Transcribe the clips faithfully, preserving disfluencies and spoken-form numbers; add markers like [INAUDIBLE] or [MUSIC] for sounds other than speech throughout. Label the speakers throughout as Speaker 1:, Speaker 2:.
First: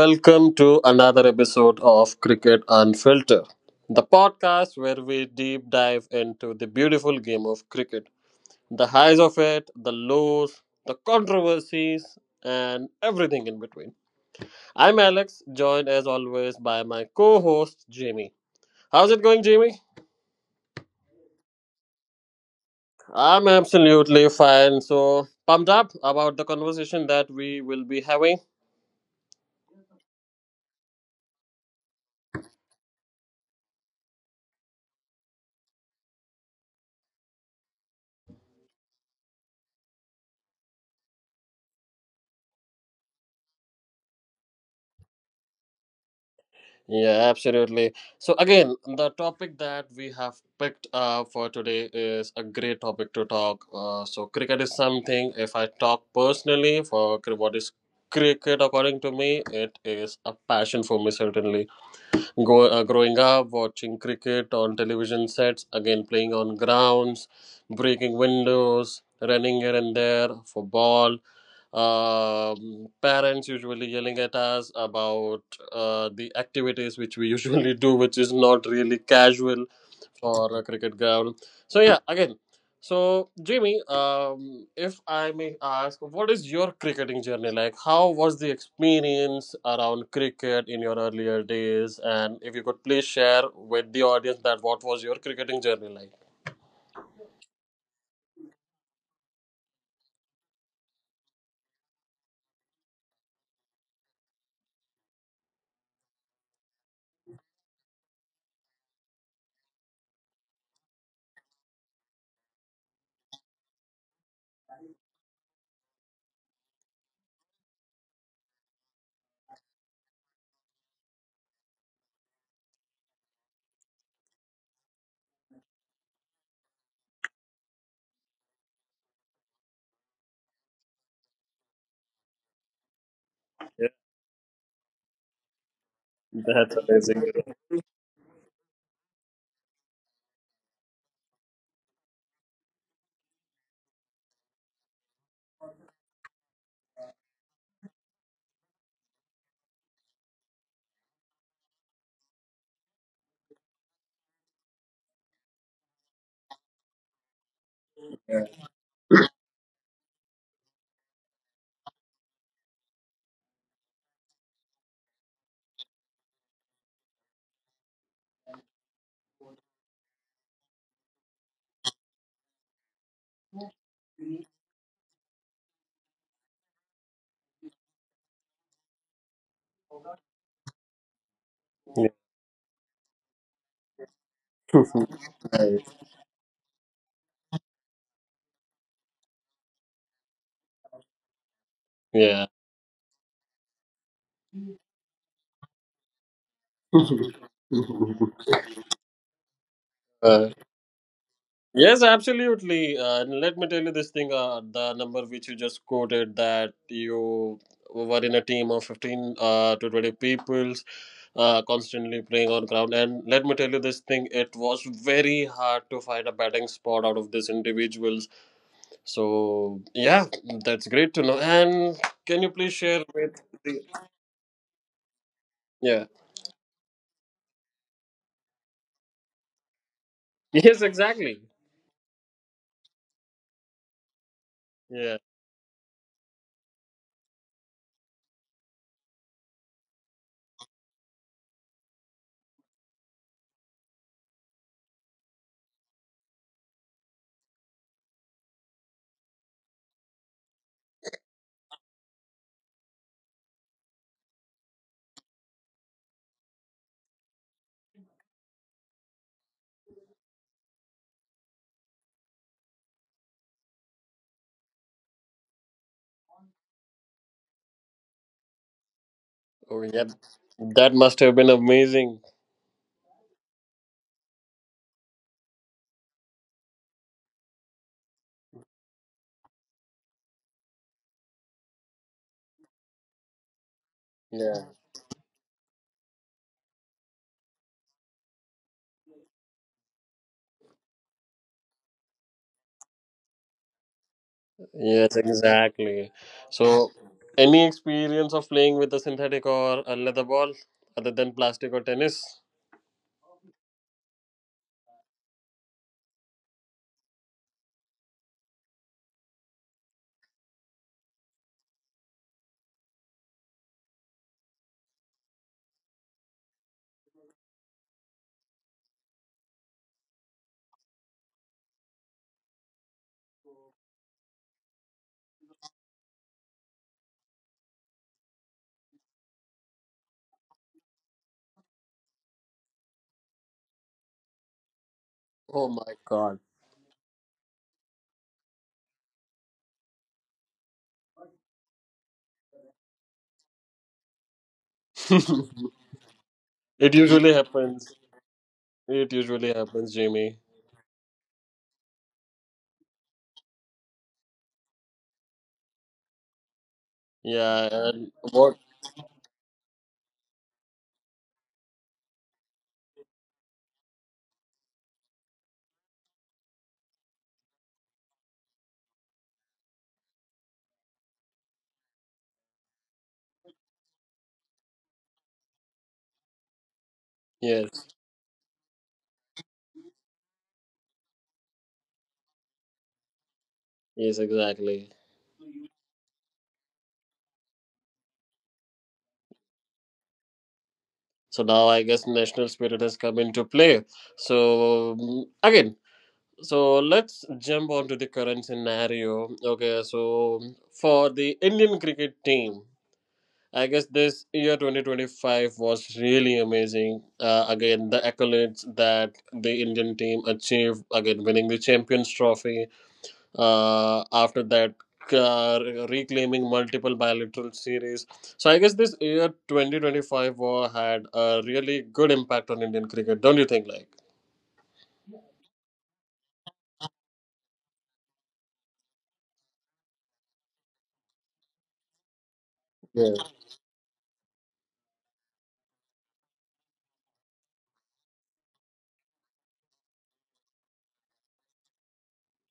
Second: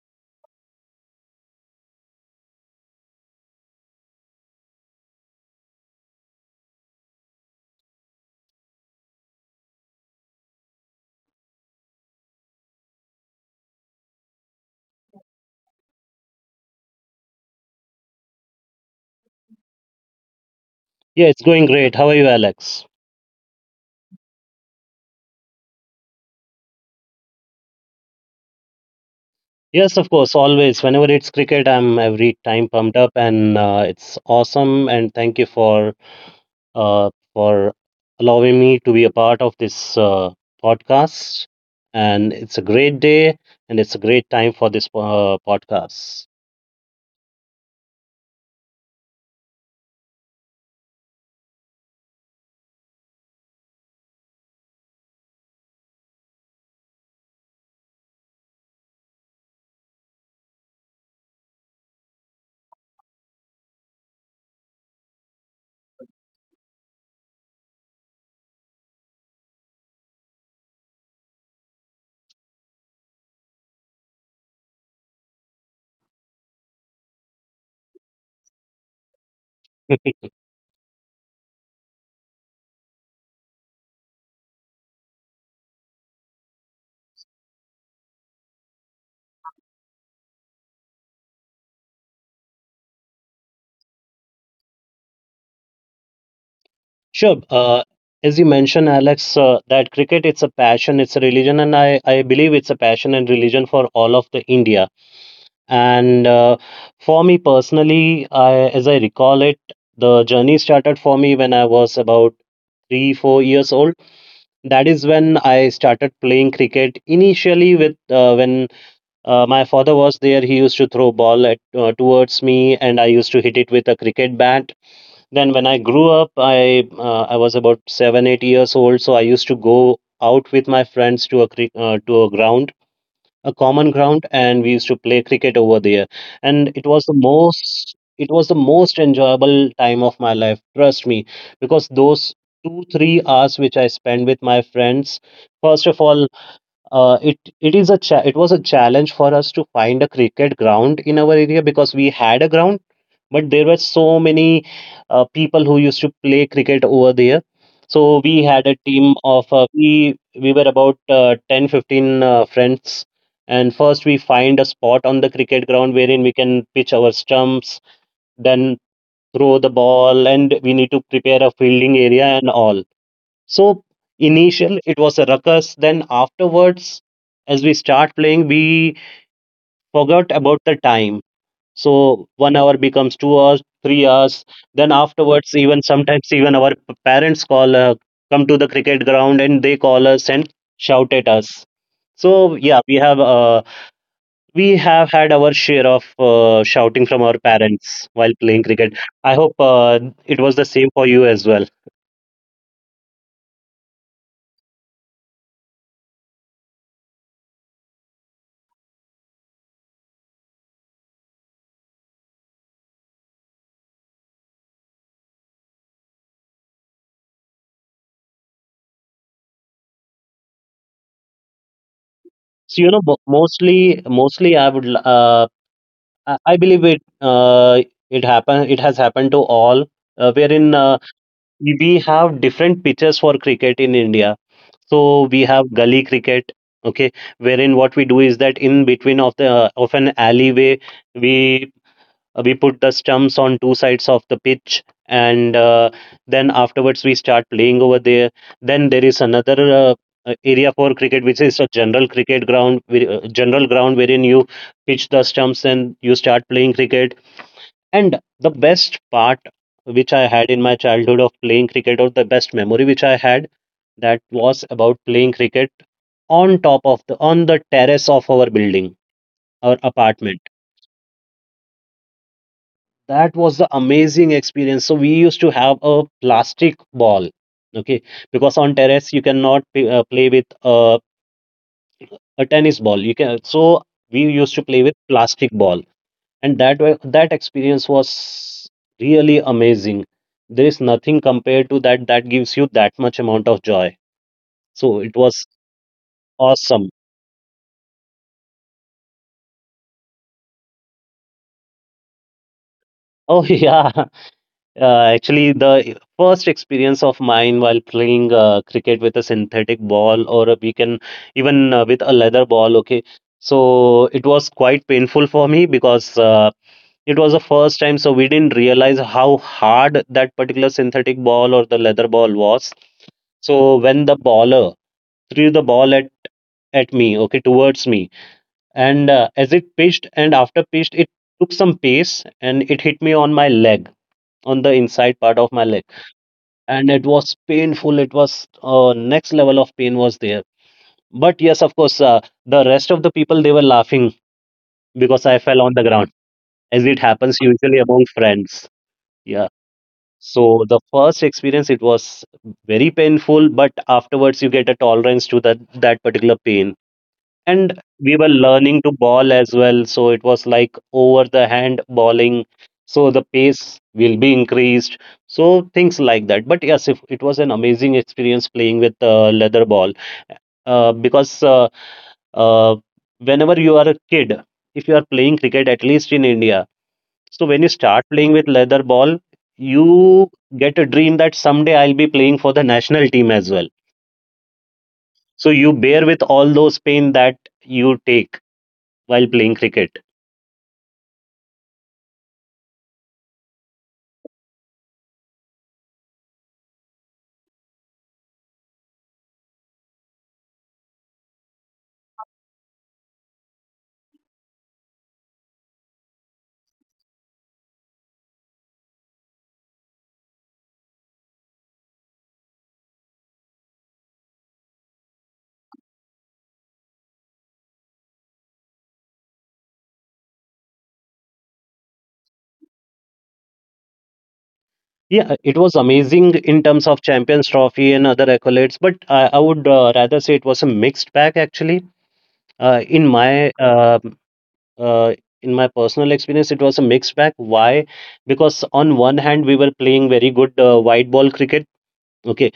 Speaker 1: welcome to another episode of Cricket Unfiltered, the podcast where we deep dive into the beautiful game of cricket, the highs of it, the lows, the controversies, and everything in between. I'm Alex, joined as always by my co host Jamie. How's it going, Jamie?
Speaker 2: Yeah, it's going great. How are you, Alex?
Speaker 1: I'm absolutely fine, so pumped up about the conversation that we will be having.
Speaker 2: Yes, of course, always. Whenever it's cricket, I'm every time pumped up, and uh, it's awesome. And thank you for uh, for allowing me to be a part of this uh, podcast. And it's a great day, and it's a great time for this uh, podcast.
Speaker 1: Yeah, absolutely. So again, the topic that we have picked uh, for today is a great topic to talk. Uh, so cricket is something. If I talk personally for cri- What is cricket, according to me, it is a passion for me certainly. Grow, uh, growing up, watching cricket on television sets, again playing on grounds, breaking windows, running here and there for ball. Um parents usually yelling at us about uh, the activities which we [LAUGHS] usually do, which is not really casual
Speaker 2: [LAUGHS]
Speaker 1: or a cricket ground. So yeah, again. So Jimmy, um, if I may ask, what is your cricketing journey like? How was the experience around cricket in your earlier days? And if you could please share with the audience that what was your cricketing journey like?
Speaker 2: Sure. Uh, as you mentioned, Alex, uh, that cricket it's a passion, it's a religion, and I, I believe it's a passion and religion for all of the India. And uh, for me personally, I, as I recall it, the journey started for me when I was about three, four years old. That is when I started playing cricket. Initially, with uh, when uh, my father was there, he used to throw ball at, uh, towards me, and I used to hit it with a cricket bat. Then, when I grew up, I uh, I was about seven, eight years old, so I used to go out with my friends to a cri- uh, to a ground, a common
Speaker 1: Yeah,
Speaker 2: ground, and we used to play cricket over there. And
Speaker 1: that's
Speaker 2: it was the
Speaker 1: amazing.
Speaker 2: most it was the most enjoyable time of my life, trust me, because those 2 3 hours which I spent with my friends, first of all, uh, it it is a cha- it was a challenge for us to find a cricket ground in our area, because we had a ground but there were so many uh, people who used to play cricket over there. So we had a team of uh, we we were about uh, ten fifteen uh, friends. And first, we find a spot on the cricket ground wherein we can pitch our stumps, then throw the ball, and we need to prepare a fielding area and all. So initial, it was a ruckus, then afterwards, as we start playing, we forgot about the time.
Speaker 1: Yeah.
Speaker 2: So one hour becomes two hours, three hours. Then
Speaker 1: [LAUGHS]
Speaker 2: afterwards, even
Speaker 1: Nice.
Speaker 2: sometimes even our p- parents call uh, come to the cricket ground, and they call us and shout at us.
Speaker 1: Yeah.
Speaker 2: So yeah, we have uh, we have had our share of uh, shouting from our parents while
Speaker 1: [LAUGHS]
Speaker 2: playing cricket. I hope uh, it
Speaker 1: Uh,
Speaker 2: was the same for you as well.
Speaker 1: Yes, absolutely. Uh, and let me tell you this thing, uh, the number which you just quoted that you were in a team of fifteen uh, to twenty peoples uh, constantly playing on ground. And let me tell you this thing, it was very hard to find a batting spot out of these individuals. So, yeah, that's great to know. And can you please
Speaker 2: So, you know
Speaker 1: share
Speaker 2: mo-
Speaker 1: with. [LAUGHS]
Speaker 2: mostly mostly I would l- uh,
Speaker 1: Yeah.
Speaker 2: I I believe it uh, it happen it has happened to all, uh, wherein,
Speaker 1: Yes,
Speaker 2: uh,
Speaker 1: exactly.
Speaker 2: we have different pitches for cricket in India. So
Speaker 1: Yeah.
Speaker 2: we have gully cricket, okay, wherein what we do is that in between of the of an alleyway, we we put the stumps on two sides of the pitch, and uh, then afterwards we start playing over there. Then there is another Uh, uh, area for cricket, which is a general cricket ground, where- uh, general ground wherein you pitch the stumps and you start playing cricket. And the best part which I had in my childhood of playing cricket, or the best memory which I had, that was about playing cricket on top of the on the terrace of our building, our
Speaker 1: Oh, yeah.
Speaker 2: apartment.
Speaker 1: That must have been amazing.
Speaker 2: That was the amazing experience. So we used to have a plastic ball, okay, because on terrace you cannot p- uh, play with uh, a tennis ball. You can, so we used to
Speaker 1: Yeah.
Speaker 2: play with plastic ball. And that wa- that experience was really amazing. There is nothing compared to that that gives you that much amount of joy. So
Speaker 1: Yes,
Speaker 2: it was
Speaker 1: exactly. So,
Speaker 2: awesome.
Speaker 1: any experience of playing with a synthetic or a leather ball other than plastic or tennis?
Speaker 2: Oh, [LAUGHS] yeah, uh, actually, the first experience of mine while playing uh, cricket with a synthetic ball, or we can even, uh, with a leather ball, okay. So it was quite painful for me, because uh, it was the first time, so we didn't realize how hard that particular synthetic ball or the leather ball was. So when the baller threw the ball at, at me, okay, towards me, and uh, as it pitched, and after pitched, it took some pace, and it hit me on my leg, on the inside part of my
Speaker 1: Oh
Speaker 2: leg.
Speaker 1: my god.
Speaker 2: And it was painful. It was uh, next level of pain was there. But yes, of course, uh, the rest of the people, they were laughing because I fell on
Speaker 1: [LAUGHS]
Speaker 2: the ground, as
Speaker 1: It
Speaker 2: it
Speaker 1: usually
Speaker 2: happens usually
Speaker 1: happens.
Speaker 2: among friends.
Speaker 1: It
Speaker 2: Yeah.
Speaker 1: usually happens, Jamie.
Speaker 2: So the first experience, it was very painful, but afterwards you get a tolerance to that that particular pain.
Speaker 1: Yeah,
Speaker 2: And
Speaker 1: and
Speaker 2: we were
Speaker 1: what?
Speaker 2: learning to ball as well, so it was like over the hand balling. So the pace will be increased. So things like that. But yes, if, it was an amazing experience playing with uh, leather ball, uh, because uh, uh, whenever you are a kid, if you are playing cricket, at least in India, so when you
Speaker 1: Yes,
Speaker 2: start playing with leather ball, you get a dream that someday I'll be playing for the national team as well.
Speaker 1: yes, exactly.
Speaker 2: So you bear with all those pain that you take while playing cricket.
Speaker 1: So now I guess national spirit has come into play. So, mm, again, so let's jump on to the current scenario. Okay, so for the Indian cricket team. I guess this year twenty twenty-five was really amazing. Uh, again, the accolades that the Indian team achieved, again, winning the Champions Trophy, uh, after that, uh, reclaiming multiple bilateral series. So, I guess this year twenty twenty-five war had a really good impact on Indian cricket, don't you think? Like,
Speaker 2: Yeah, it was amazing in terms of Champions Trophy and other accolades, but I, I would uh, rather say it was a mixed bag, actually. Uh, in
Speaker 1: yeah,
Speaker 2: my uh, uh, in my personal experience, it was a mixed bag. Why? Because on one hand, we were playing very good uh, white ball cricket. Okay.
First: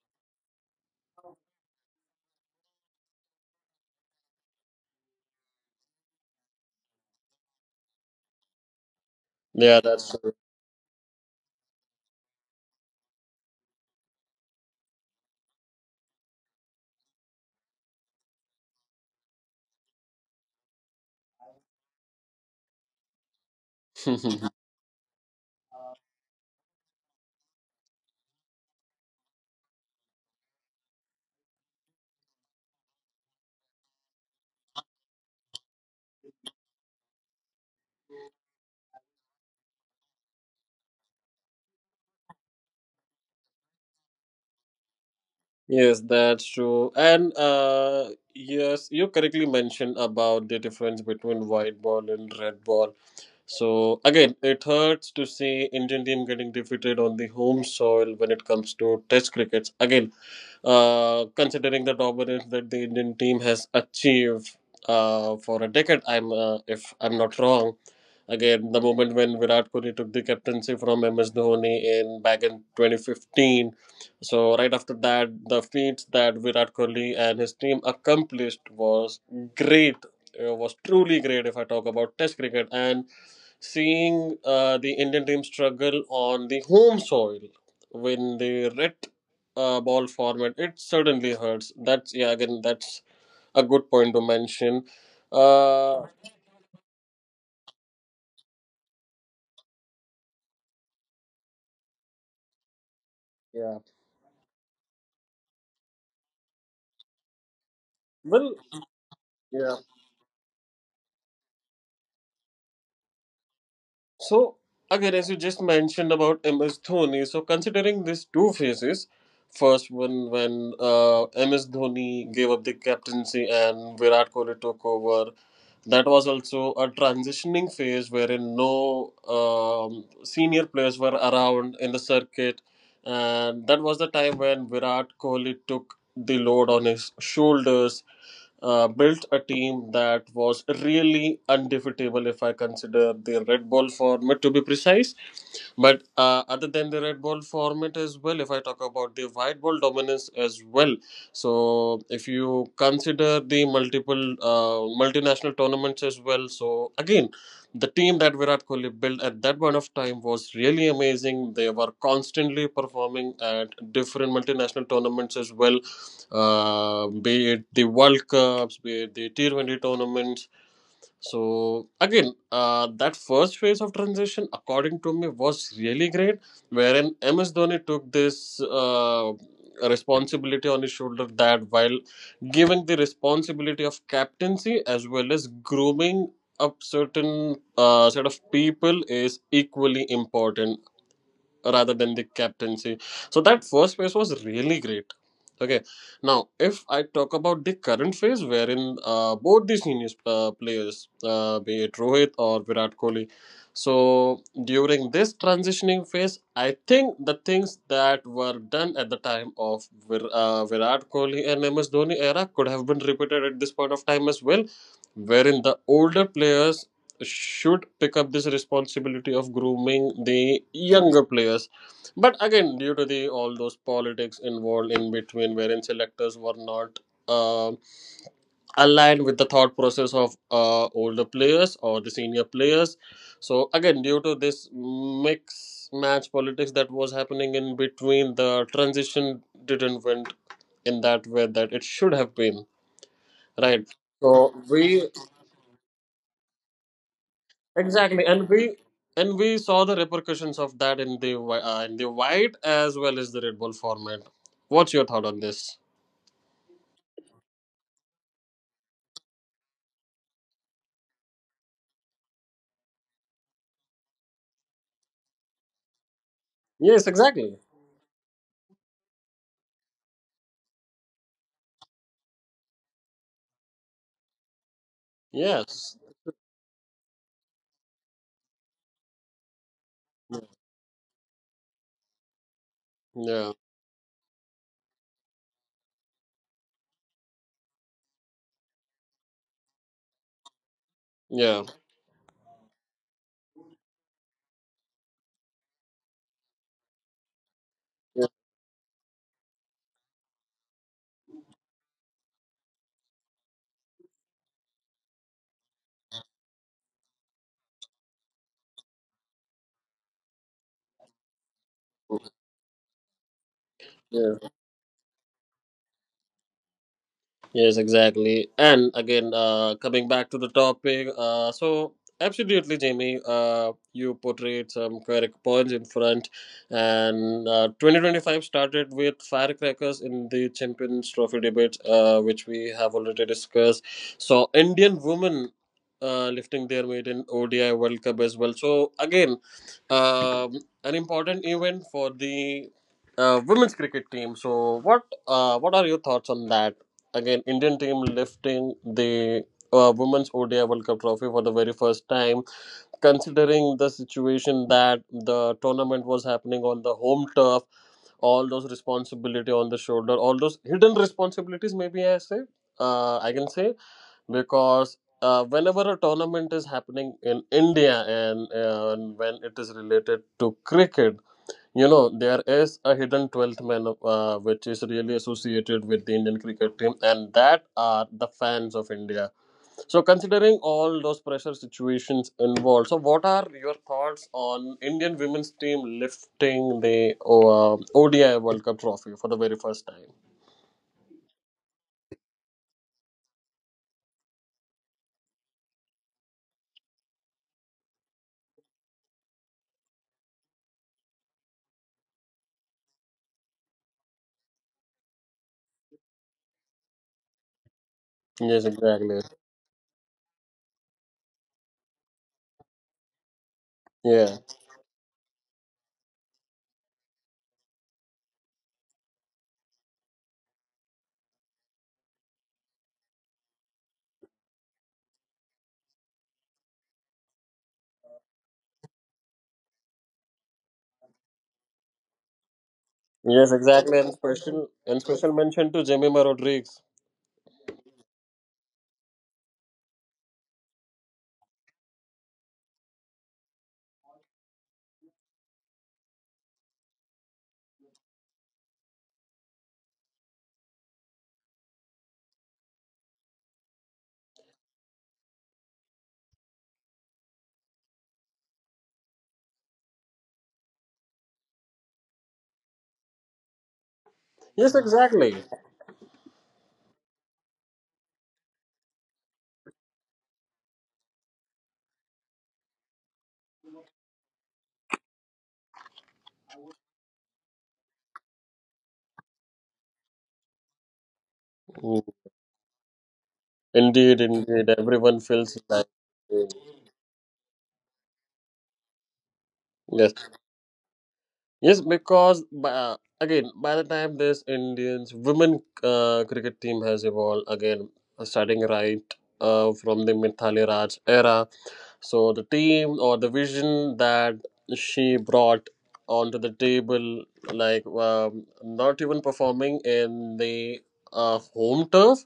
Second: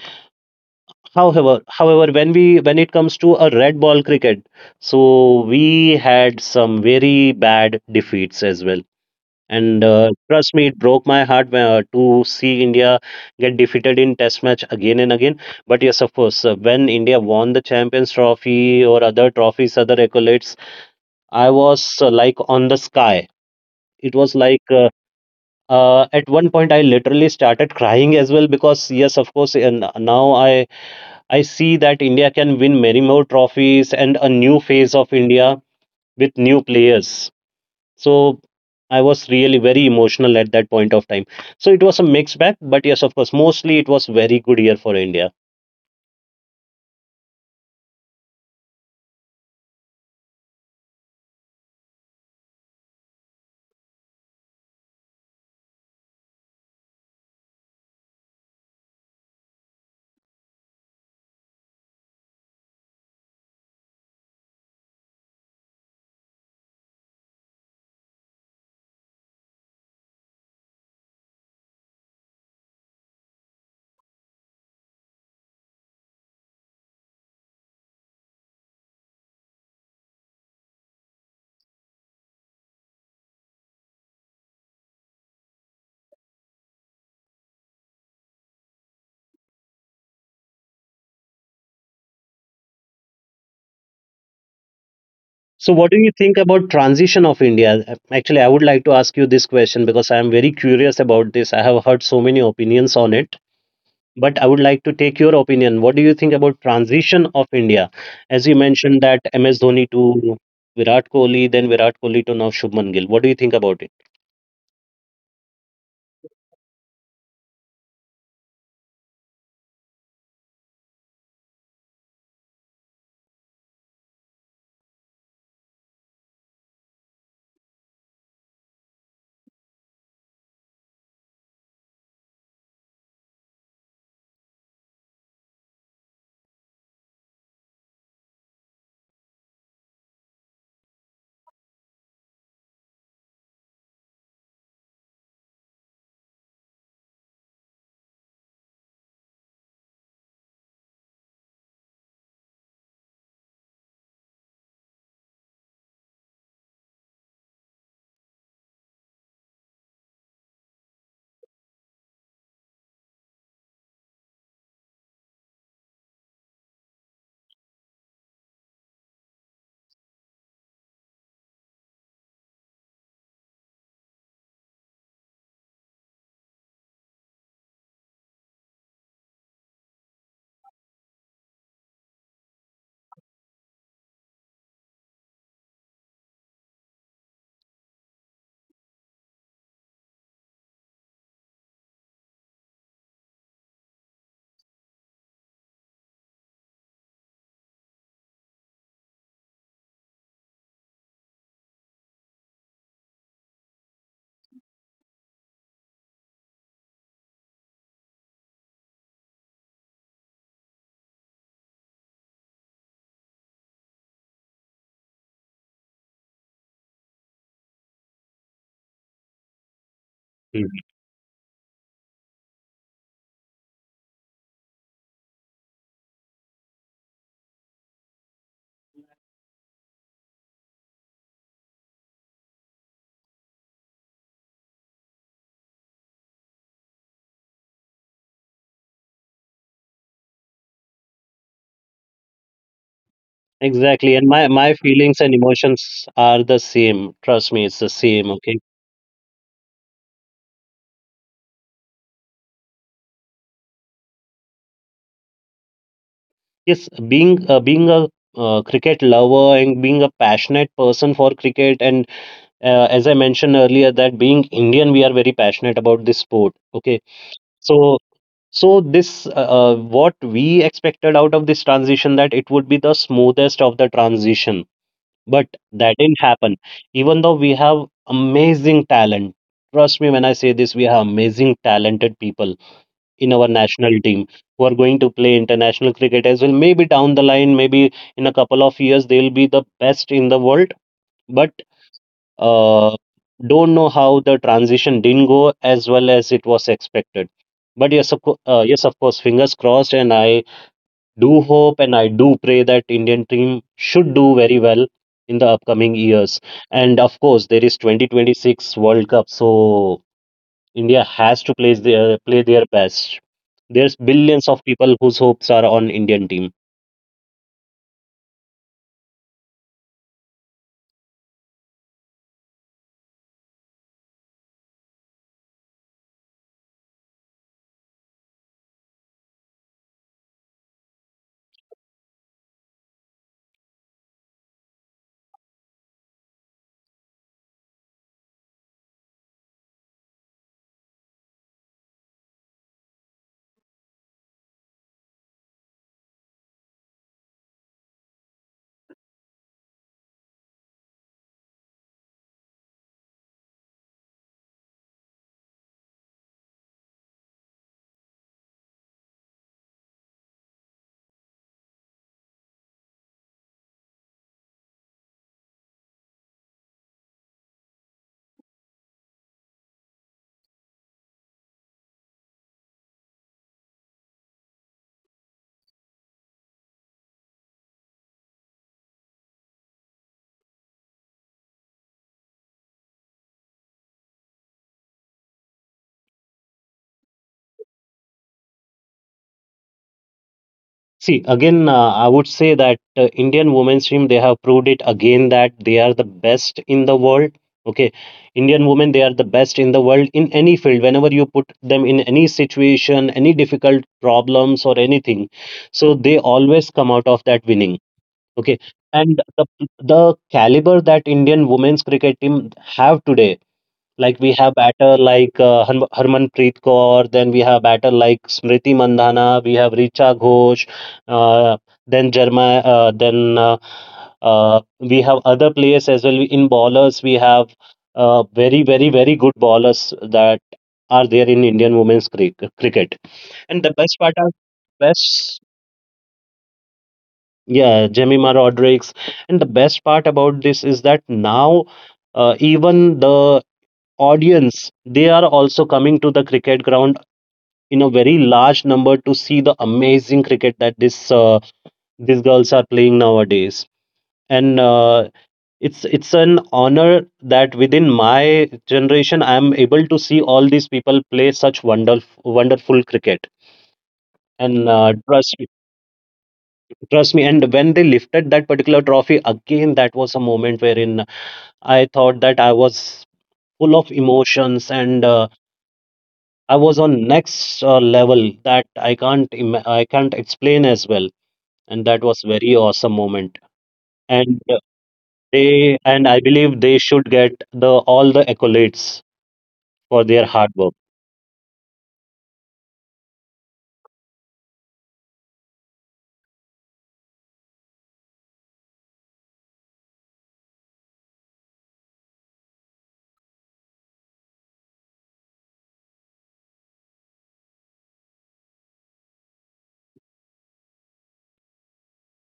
Speaker 2: However, however, when we when it comes to a red ball cricket, so we had some very bad defeats as well.
Speaker 1: yeah
Speaker 2: And uh,
Speaker 1: that's
Speaker 2: trust me, it broke my heart when- uh, to see India get defeated in Test match again and again. But yes, of course, uh, when India won the Champions Trophy or other trophies, other accolades, I was uh, like on the sky. It
Speaker 1: true.
Speaker 2: was
Speaker 1: [LAUGHS]
Speaker 2: like uh, uh, at one point I literally started crying as well, because yes, of course, and now I I see that India can win many more trophies, and a new phase of India with new players. So I was really very emotional at that point of time. So it was a mixed bag, but yes, of course, mostly it was very good year for India.
Speaker 1: Yes, that's true. And uh yes, you correctly mentioned about the difference between white ball and red ball. So again, it hurts to see Indian team getting defeated on the home soil when it comes to Test cricket. Again, uh, considering the dominance that the Indian team has achieved uh, for a decade, I'm uh, if I'm not wrong. Again, the moment when Virat Kohli took the captaincy from M S Dhoni in back in twenty fifteen. So right after that, the feats that Virat Kohli and his team accomplished was great. It was truly great if I talk about Test cricket and seeing uh, the Indian team struggle on the home soil when the red uh, ball format, it certainly hurts. That's yeah, again, that's a good point to mention.
Speaker 2: So what do
Speaker 1: Uh,
Speaker 2: you think about transition of India? Actually, I would like to ask you this question, because I am very curious about this. I have heard so many opinions on it,
Speaker 1: yeah.
Speaker 2: but I would like to take your opinion. What do you think about transition of India? As
Speaker 1: Well,
Speaker 2: you mentioned, that M S
Speaker 1: yeah.
Speaker 2: Dhoni to Virat Kohli, then Virat Kohli to now Shubman Gill. What do you think about it?
Speaker 1: So, again, as you just mentioned about M S Dhoni, so considering these two phases, first one when uh, M S Dhoni gave up the captaincy and Virat Kohli took over, that was also a transitioning phase wherein no um, senior players were around in the circuit. And that was the time when Virat Kohli took the load on his shoulders, uh, built a team that was really undefeatable if I consider the Red Bull format to be precise. But uh, other than the red ball format as well, if I talk about the white ball dominance as well, so if you consider the multiple uh, multinational tournaments as well, so again, the team that Virat Kohli built at that point of time was really amazing. They were constantly performing at different multinational tournaments as well, uh, be it the World Cups, be it the T Twenty tournaments. So again, uh, that first phase of transition, according to me, was really great. Wherein M S Dhoni took this uh, responsibility on his shoulder that while giving the responsibility of captaincy as well as grooming up certain uh, set of people is equally important rather than the captaincy. So that first phase was really great. Okay, now if I talk about the current phase, wherein uh, both the senior uh, players, uh, be it Rohit or Virat Kohli, so during this transitioning phase, I think the things that were done at the time of Vir- uh, Virat Kohli and M S Dhoni era could have been repeated at this point of time as well, wherein the older players should pick up this responsibility of grooming
Speaker 2: Mhm.
Speaker 1: the younger players, but again, due to the all those politics involved in between, wherein selectors were not uh, aligned with the thought process of uh, older players or the senior players, so again, due to this mix match politics that was happening in between, the transition didn't went in that way that it should have been. Right,
Speaker 2: Exactly, and my
Speaker 1: so
Speaker 2: my
Speaker 1: we.
Speaker 2: feelings and emotions are the same. Trust me, it's the same.
Speaker 1: Exactly, and
Speaker 2: Okay.
Speaker 1: we, and we saw the repercussions of that in the whi- uh, in the white as well as the Red Bull format. What's your thought on this?
Speaker 2: Yes, being uh, being a uh, cricket lover and being a passionate person for cricket, and uh, as I mentioned earlier, that being Indian, we are very passionate about this sport. Okay,
Speaker 1: Yes, exactly.
Speaker 2: so So this, uh, uh, what we expected out of this transition, that it would be the smoothest of the transition, but that
Speaker 1: Yes.
Speaker 2: didn't happen. Even though we have amazing talent, trust me when I say this, we have amazing talented people in our
Speaker 1: Yeah.
Speaker 2: national team who are going to play international cricket as well. Maybe down the line, maybe in a couple of years, they'll be the best in the world. But
Speaker 1: Yeah.
Speaker 2: uh, don't know how the transition didn't go as well as it was expected. But yes, of, co- uh, yes, of course, fingers crossed, and I do hope and I do pray that Indian team should do very well in the upcoming years. And of course, there is twenty twenty-six World Cup, so India has to play their play their best. There's
Speaker 1: Yeah.
Speaker 2: billions of people whose hopes are on Indian team.
Speaker 1: Yes, exactly. And again, uh, coming back to the topic, uh, so absolutely, Jamie, uh, you portrayed some correct points in front. And uh, twenty twenty-five started with firecrackers in the Champions Trophy debate, uh, which we have already discussed. So, Indian women. Uh, lifting their maiden O D I World Cup as well. So again, um, an important event for the uh, women's cricket team. So what uh, what are your thoughts on that? Again, Indian team lifting the uh, women's O D I World Cup trophy for the very first time. Considering the situation that the tournament was happening on the home turf, all those responsibility on the shoulder, all those hidden responsibilities, maybe I say, uh, I can say, because. Uh, whenever a tournament is happening in India, and, uh, and when it is related to cricket, you know, there is a hidden twelfth man uh, which is really associated with the Indian cricket team, and that are the fans of India. So, considering all those pressure situations involved, so what are your thoughts on Indian women's team lifting the uh, O D I World Cup trophy for the very first time?
Speaker 2: See, again, uh, I would say that uh, Indian women's team, they have proved it again that they are the best in the world. Okay. Indian women, they are the best in the world in any field, whenever you put them in any situation, any difficult problems or anything. So they always come out of that winning. Okay.
Speaker 1: Yes,
Speaker 2: And
Speaker 1: exactly.
Speaker 2: the, the caliber that Indian women's cricket team have today, like we
Speaker 1: Yeah.
Speaker 2: have batter like uh, Harm- Harmanpreet Kaur, then we have batter like Smriti Mandhana, we have Richa Ghosh, uh, then Jerma, uh, then uh, uh, we have other players as well. In bowlers, we have uh, very, very, very good bowlers that are there in Indian women's cric- cricket.
Speaker 1: Yes,
Speaker 2: And the best
Speaker 1: exactly.
Speaker 2: part
Speaker 1: And
Speaker 2: are
Speaker 1: special and special
Speaker 2: best.
Speaker 1: mention to Jemima Rodriguez.
Speaker 2: Yeah, Jemima Rodriguez. And the best part about this is that now, uh, even the audience, they are also coming to the cricket ground in a very large number to see the amazing cricket that this uh, these girls are playing nowadays. And uh, it's it's an honor that within my generation, I am able to see all these people play such wonderful wonderful cricket. And
Speaker 1: Yes,
Speaker 2: uh, trust
Speaker 1: exactly.
Speaker 2: me, trust me. And when they lifted that particular trophy again, that was a moment wherein I thought that I was full of emotions, and uh, I was on next uh, level that I can't ima- I can't explain as well, and that
Speaker 1: Mm.
Speaker 2: was very awesome moment.
Speaker 1: Indeed,
Speaker 2: And uh,
Speaker 1: indeed. Everyone feels
Speaker 2: they
Speaker 1: like.
Speaker 2: and I believe they should get the all the accolades for
Speaker 1: Yes.
Speaker 2: their hard work.
Speaker 1: Yes, because by, again, by the time this Indians women uh, cricket team has evolved again, uh, starting right uh, from the Mithali Raj era, so the team or the vision that she brought onto the table, like um, not even performing in the uh, home turf,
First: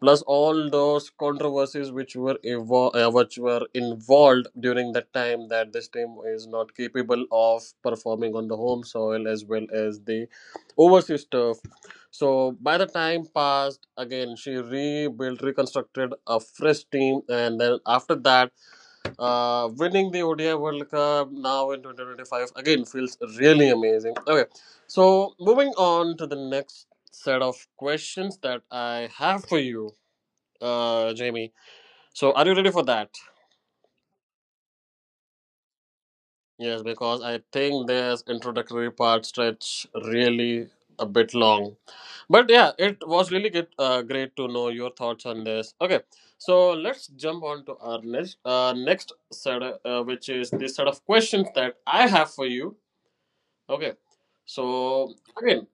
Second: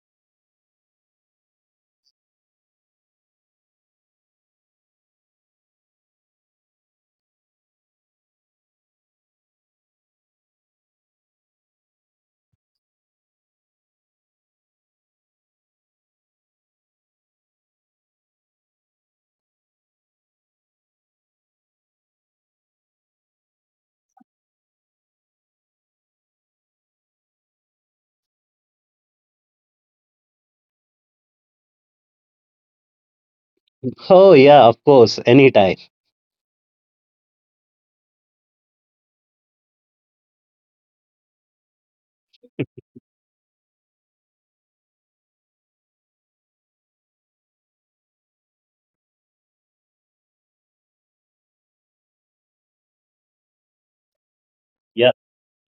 Speaker 1: plus all those controversies which were evo- uh, which were involved during that time that this team is not capable of performing on the home soil as well as the overseas turf, so by the time passed, again, she rebuilt, reconstructed a fresh team, and then after that, uh, winning the odi world cup now in two thousand twenty-five again feels really amazing. Okay, so moving on to the next set of questions that I have for you, uh, Jamie. So, are you ready for that?
Speaker 2: Oh yeah, of course, anytime.
Speaker 1: Yes, because I think this introductory part stretch really a bit long. But yeah, it was really good, uh, great to know your thoughts on this. Okay, so let's jump on to our next, uh, next set, of- uh, which is the set of questions that I have for you. Okay,
Speaker 2: Yeah,
Speaker 1: so again,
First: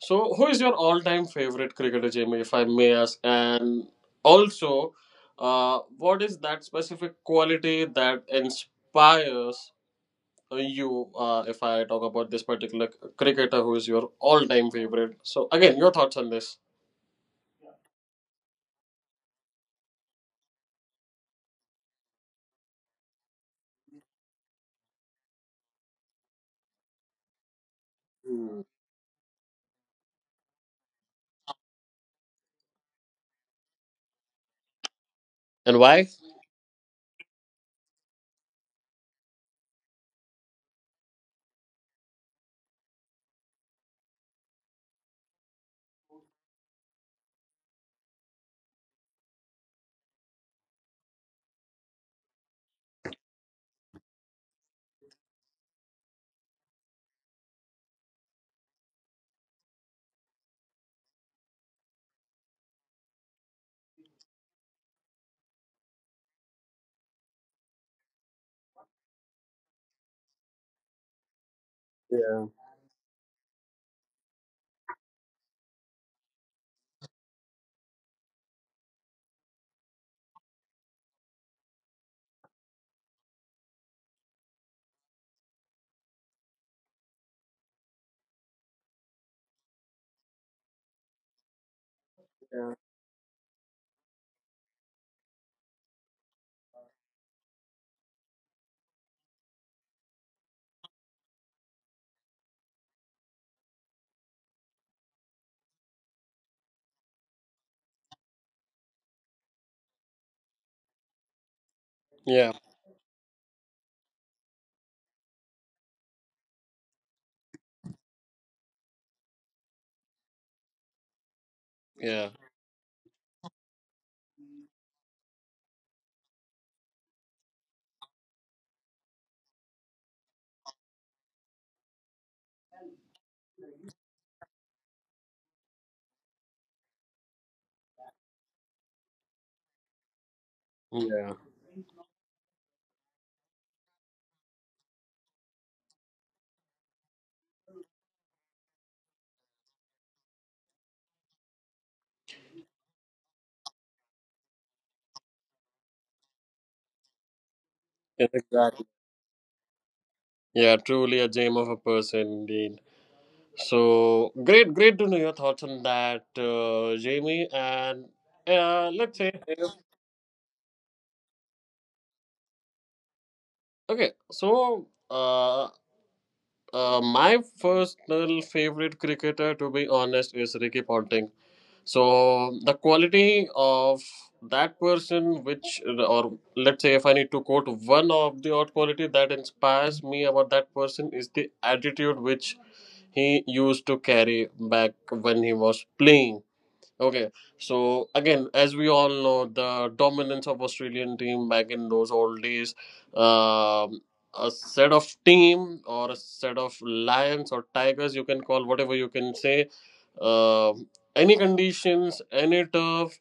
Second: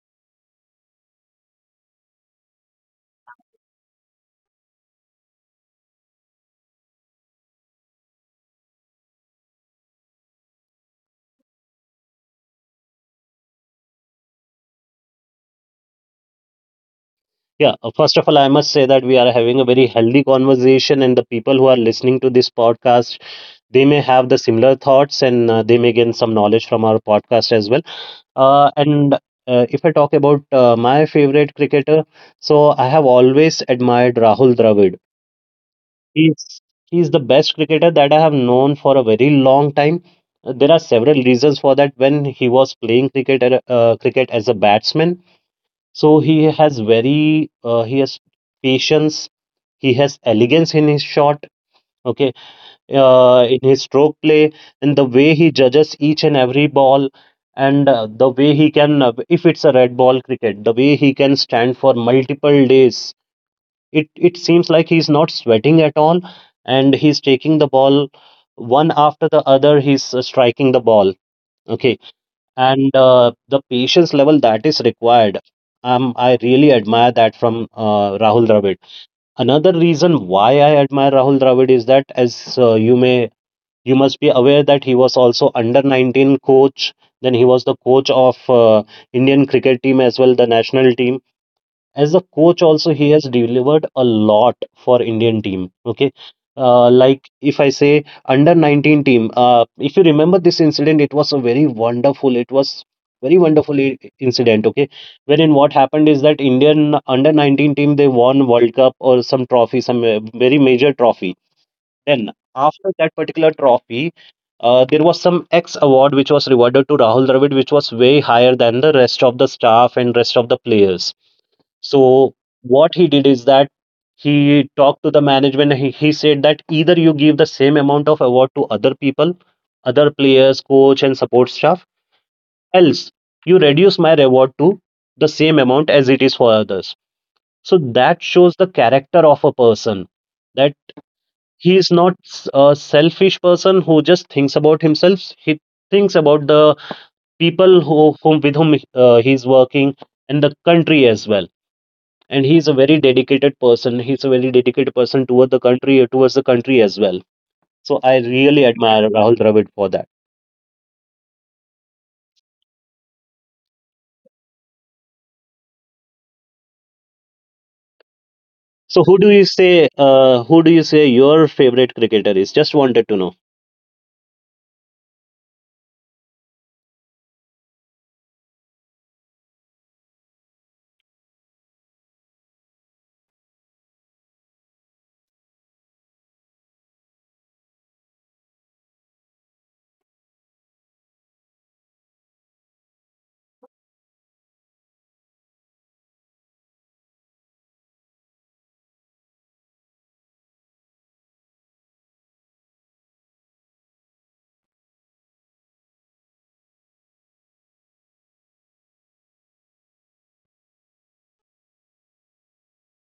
Speaker 1: so, who is your all-time favorite cricketer, Jamie, if I may ask? And also, uh, what is that specific quality that inspires uh, you? Uh, if I talk about this particular c- cricketer, who is your all-time favorite? So, again, your thoughts on this.
Speaker 2: yeah. Uh, First of all, I must say that we are having a very healthy conversation, and the people who are listening to this podcast, they may have the similar thoughts, and uh, they may gain some knowledge from our podcast as well.
Speaker 1: Hmm.
Speaker 2: Uh, and uh, if I talk about uh, my favorite cricketer, so I have always admired Rahul Dravid.
Speaker 1: And why?
Speaker 2: He's he's the best cricketer that I have known for a very long time. Uh, There are several reasons for that. When he was playing cricket at a- uh, cricket as a batsman, so he has very uh, he has patience. He has elegance in his shot. Okay, uh, in his stroke play, and the way he judges each and every ball, and uh, the way he can uh, if it's a red ball cricket, the way he can stand for multiple days, it it seems like he's not sweating at all, and he's taking the ball one after the other, he's uh, striking the ball. Okay.
Speaker 1: Yeah.
Speaker 2: And uh, the patience level that is required, um, I really admire that from uh, Rahul Dravid. Another reason why I admire Rahul Dravid is that, as uh, you may you must be aware that he was also under nineteen coach, then he was the coach of uh, Indian cricket team as well, the national team. As a coach
Speaker 1: Yeah.
Speaker 2: also, he has delivered a lot for Indian team. Okay. uh, like if I say Under nineteen team, uh, if you remember this incident, it was a very wonderful, it was very wonderful i- incident. Okay, wherein what happened is that Indian under nineteen team, they won world cup or some trophy, some uh, very major trophy. Then,
Speaker 1: Yeah,
Speaker 2: after that particular trophy, uh, there was some X award which was rewarded to Rahul Dravid, which was way higher than the rest of the staff and rest of the players.
Speaker 1: yeah,
Speaker 2: So, what he did is that he talked to the management. He, he said that either you give the same amount of award to other people, other players, coach, and support staff, else you reduce my reward to the same amount as it is for others. So, that shows the character of a person, that
Speaker 1: yeah,
Speaker 2: he is not a selfish person who just thinks about himself. He thinks about the people who whom with whom uh, he is working, and the country as well. And he is a very dedicated person he's a very dedicated person toward the country, towards the country as well. So I
Speaker 1: yeah,
Speaker 2: really
Speaker 1: exactly.
Speaker 2: admire Rahul Dravid for that.
Speaker 1: Yeah. Truly a gem of a person, indeed. So great, great to know your thoughts on that, uh, Jamie. And uh,
Speaker 2: So
Speaker 1: let's
Speaker 2: who
Speaker 1: say.
Speaker 2: do you say uh, who do you say your favorite cricketer is, just wanted to know.
Speaker 1: Okay, so uh, uh, my personal favorite cricketer, to be honest, is Ricky Ponting. So the quality of that person, which, or let's say, if I need to quote one of the odd quality that inspires me about that person is the attitude which he used to carry back when he was playing. Okay, so again, as we all know, the dominance of Australian team back in those old days, um, a set of team or a set of lions or tigers, you can call whatever you can say, um, any conditions, any turf,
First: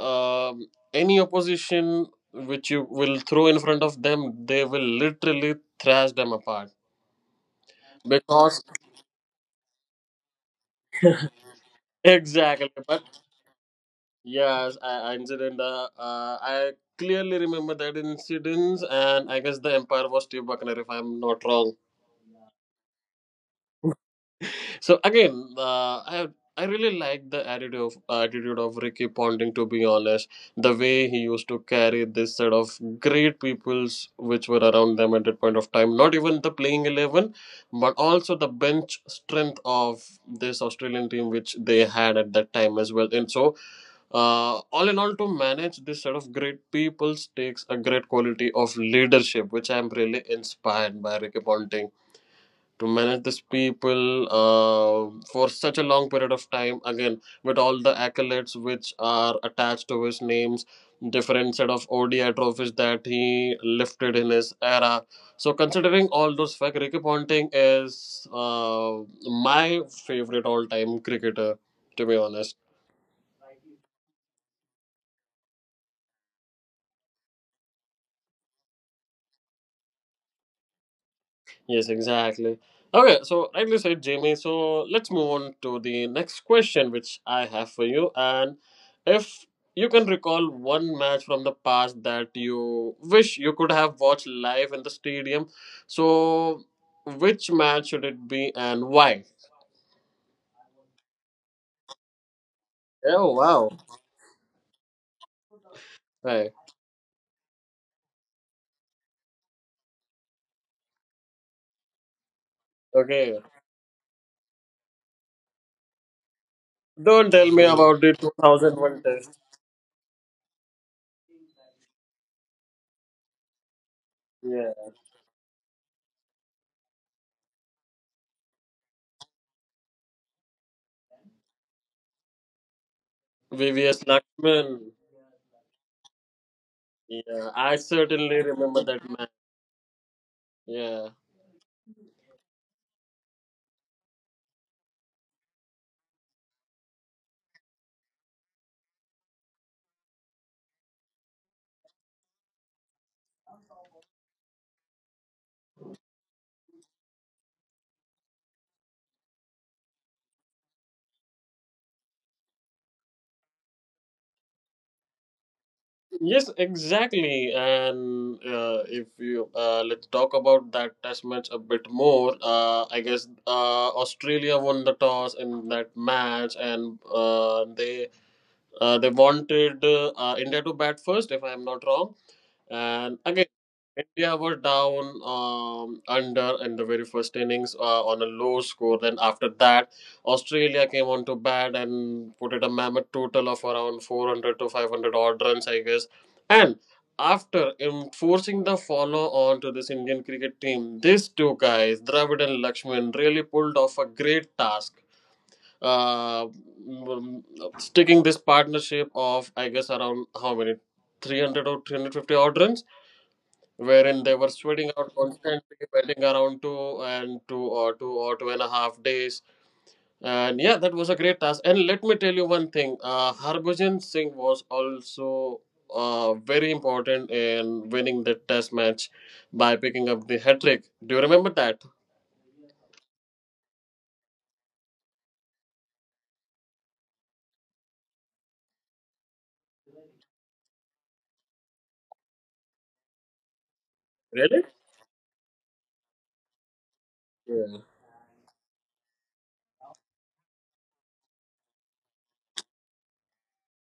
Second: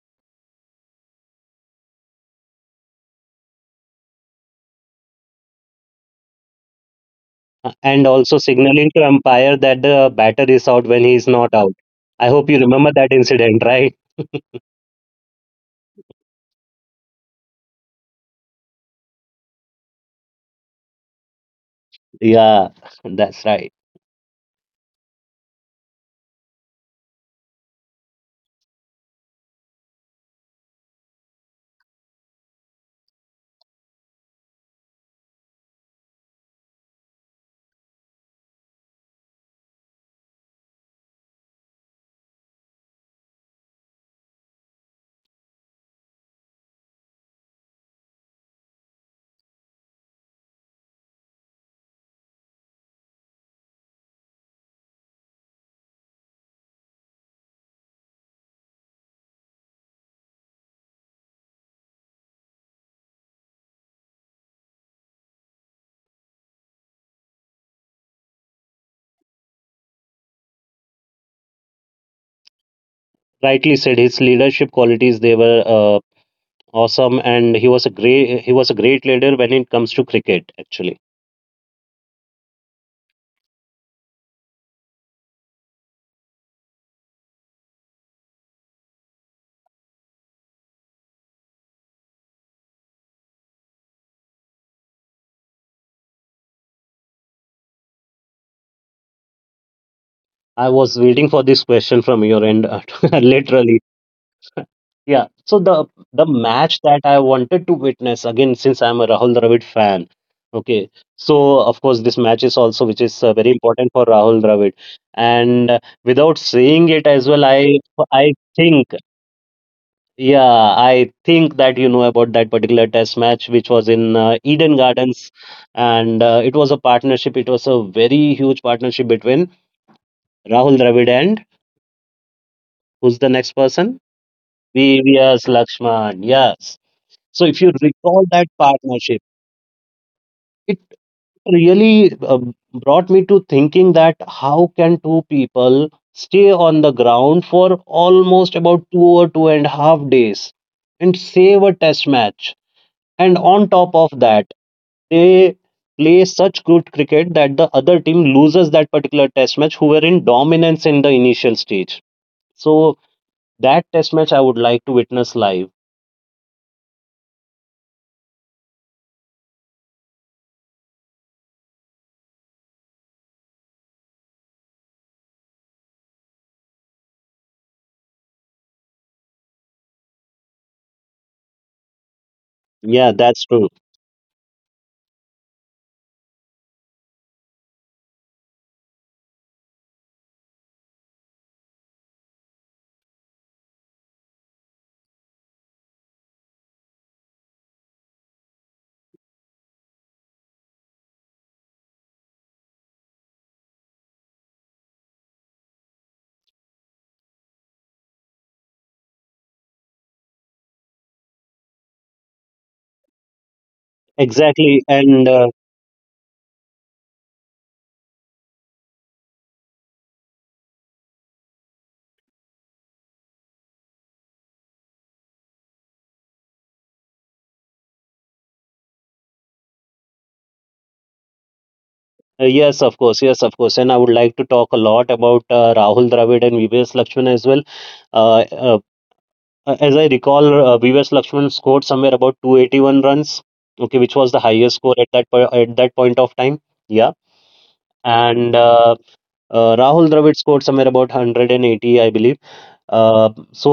Speaker 1: um, any opposition which you will throw in front of them, they will literally thrash them apart
Speaker 2: Uh, and also
Speaker 1: because
Speaker 2: signaling to umpire that the batter is out when he is not out.
Speaker 1: [LAUGHS]
Speaker 2: I hope you
Speaker 1: exactly,
Speaker 2: remember
Speaker 1: but
Speaker 2: that incident, [LAUGHS] right?
Speaker 1: Yes, I, incident. Uh, uh, I clearly remember that incident, and I guess the empire was Steve Buckner, if I'm not wrong.
Speaker 2: Yeah, [LAUGHS] that's right.
Speaker 1: So again, uh, I I really like the attitude of attitude of Ricky Ponting. To be honest, the way he used to carry this set of great peoples which were around them at that point of time. Not even the playing eleven, but also the bench strength of this Australian team which they had at that time as well. And so, uh, all in all, to manage this sort of great peoples takes a great quality of leadership, which I'm really inspired by Ricky Ponting to manage these people uh, for such a long period of time, again with all the accolades which are attached to his names, different set of O D I trophies that he lifted in his era. So considering all those facts, Ricky Ponting is uh, my favorite all time cricketer, to be honest.
Speaker 2: Rightly said. His leadership qualities, they were uh, awesome, and he was a great he was a great leader when it comes to cricket. Actually,
Speaker 1: Yes, exactly. Okay, so rightly said, Jamie. So let's move on to the next question, which I have for you. And if you can recall one match from the past that you wish you could have watched live in the stadium, so which match should it be and why?
Speaker 2: I was waiting for this question from your end, [LAUGHS]
Speaker 1: Oh, wow.
Speaker 2: literally. Yeah. So the the
Speaker 1: Right.
Speaker 2: match that I wanted to witness again, since I'm a Rahul Dravid fan. Okay, so of course this match is also, which
Speaker 1: Okay.
Speaker 2: is uh, very important for Rahul Dravid, and uh, without
Speaker 1: Don't
Speaker 2: saying
Speaker 1: tell
Speaker 2: it
Speaker 1: me
Speaker 2: as well,
Speaker 1: about the
Speaker 2: I I
Speaker 1: two thousand one test.
Speaker 2: think. Yeah, I think that you know about that particular test match, which was
Speaker 1: Yeah.
Speaker 2: in uh, Eden Gardens. And uh, it was a partnership. It was a very huge partnership between Rahul Dravid and, who's the
Speaker 1: V V S
Speaker 2: next person?
Speaker 1: Lakshman.
Speaker 2: V V S Lakshman. Yes.
Speaker 1: Yeah, I
Speaker 2: So if you
Speaker 1: certainly remember
Speaker 2: recall
Speaker 1: that
Speaker 2: that
Speaker 1: match.
Speaker 2: partnership,
Speaker 1: Yeah.
Speaker 2: it really uh, brought me to thinking that how can two people stay on the ground for almost about two or two and a half days and save a test match? And on top of that, they play such good cricket that the other team loses that particular test match, who were in dominance in the initial stage. So that test match I would like to witness live.
Speaker 1: Yes, exactly. And uh, if you uh, let's talk about that test match a bit more. uh, I guess uh, Australia won the toss in that match, and uh, they uh, they wanted uh, uh, India to bat first, if I'm not wrong. And
Speaker 2: Yeah, that's
Speaker 1: again,
Speaker 2: true.
Speaker 1: India were down um, under in the very first innings uh, on a low score. Then after that, Australia came on to bat and put it a mammoth total of around four hundred to five hundred odd runs, I guess. And after enforcing the follow on to this Indian cricket team, these two guys, Dravid and Lakshman, really pulled off a great task. Uh, mm, Sticking this partnership of, I guess, around how many? three hundred or three hundred fifty odd runs, wherein they were sweating out
Speaker 2: Exactly. And
Speaker 1: constantly,
Speaker 2: uh,
Speaker 1: waiting around two and two or two or two and a half days. And yeah, that was a great task. And let me tell you one thing: uh, Harbhajan Singh was also uh, very important in winning the test match by picking up the hat trick. Do you remember that?
Speaker 2: yes, of course. Yes, of course. And I would like to talk a lot about uh, Rahul Dravid and Vivek Lakshman as well. Uh, uh, as I recall, uh, Vivek Lakshman scored somewhere about two hundred eighty-one runs, okay, which was the
Speaker 1: Really?
Speaker 2: highest score at that, po- at that point of time. Yeah.
Speaker 1: Yeah.
Speaker 2: And uh, Uh, Rahul Dravid scored somewhere about one hundred eighty, I believe. Uh, so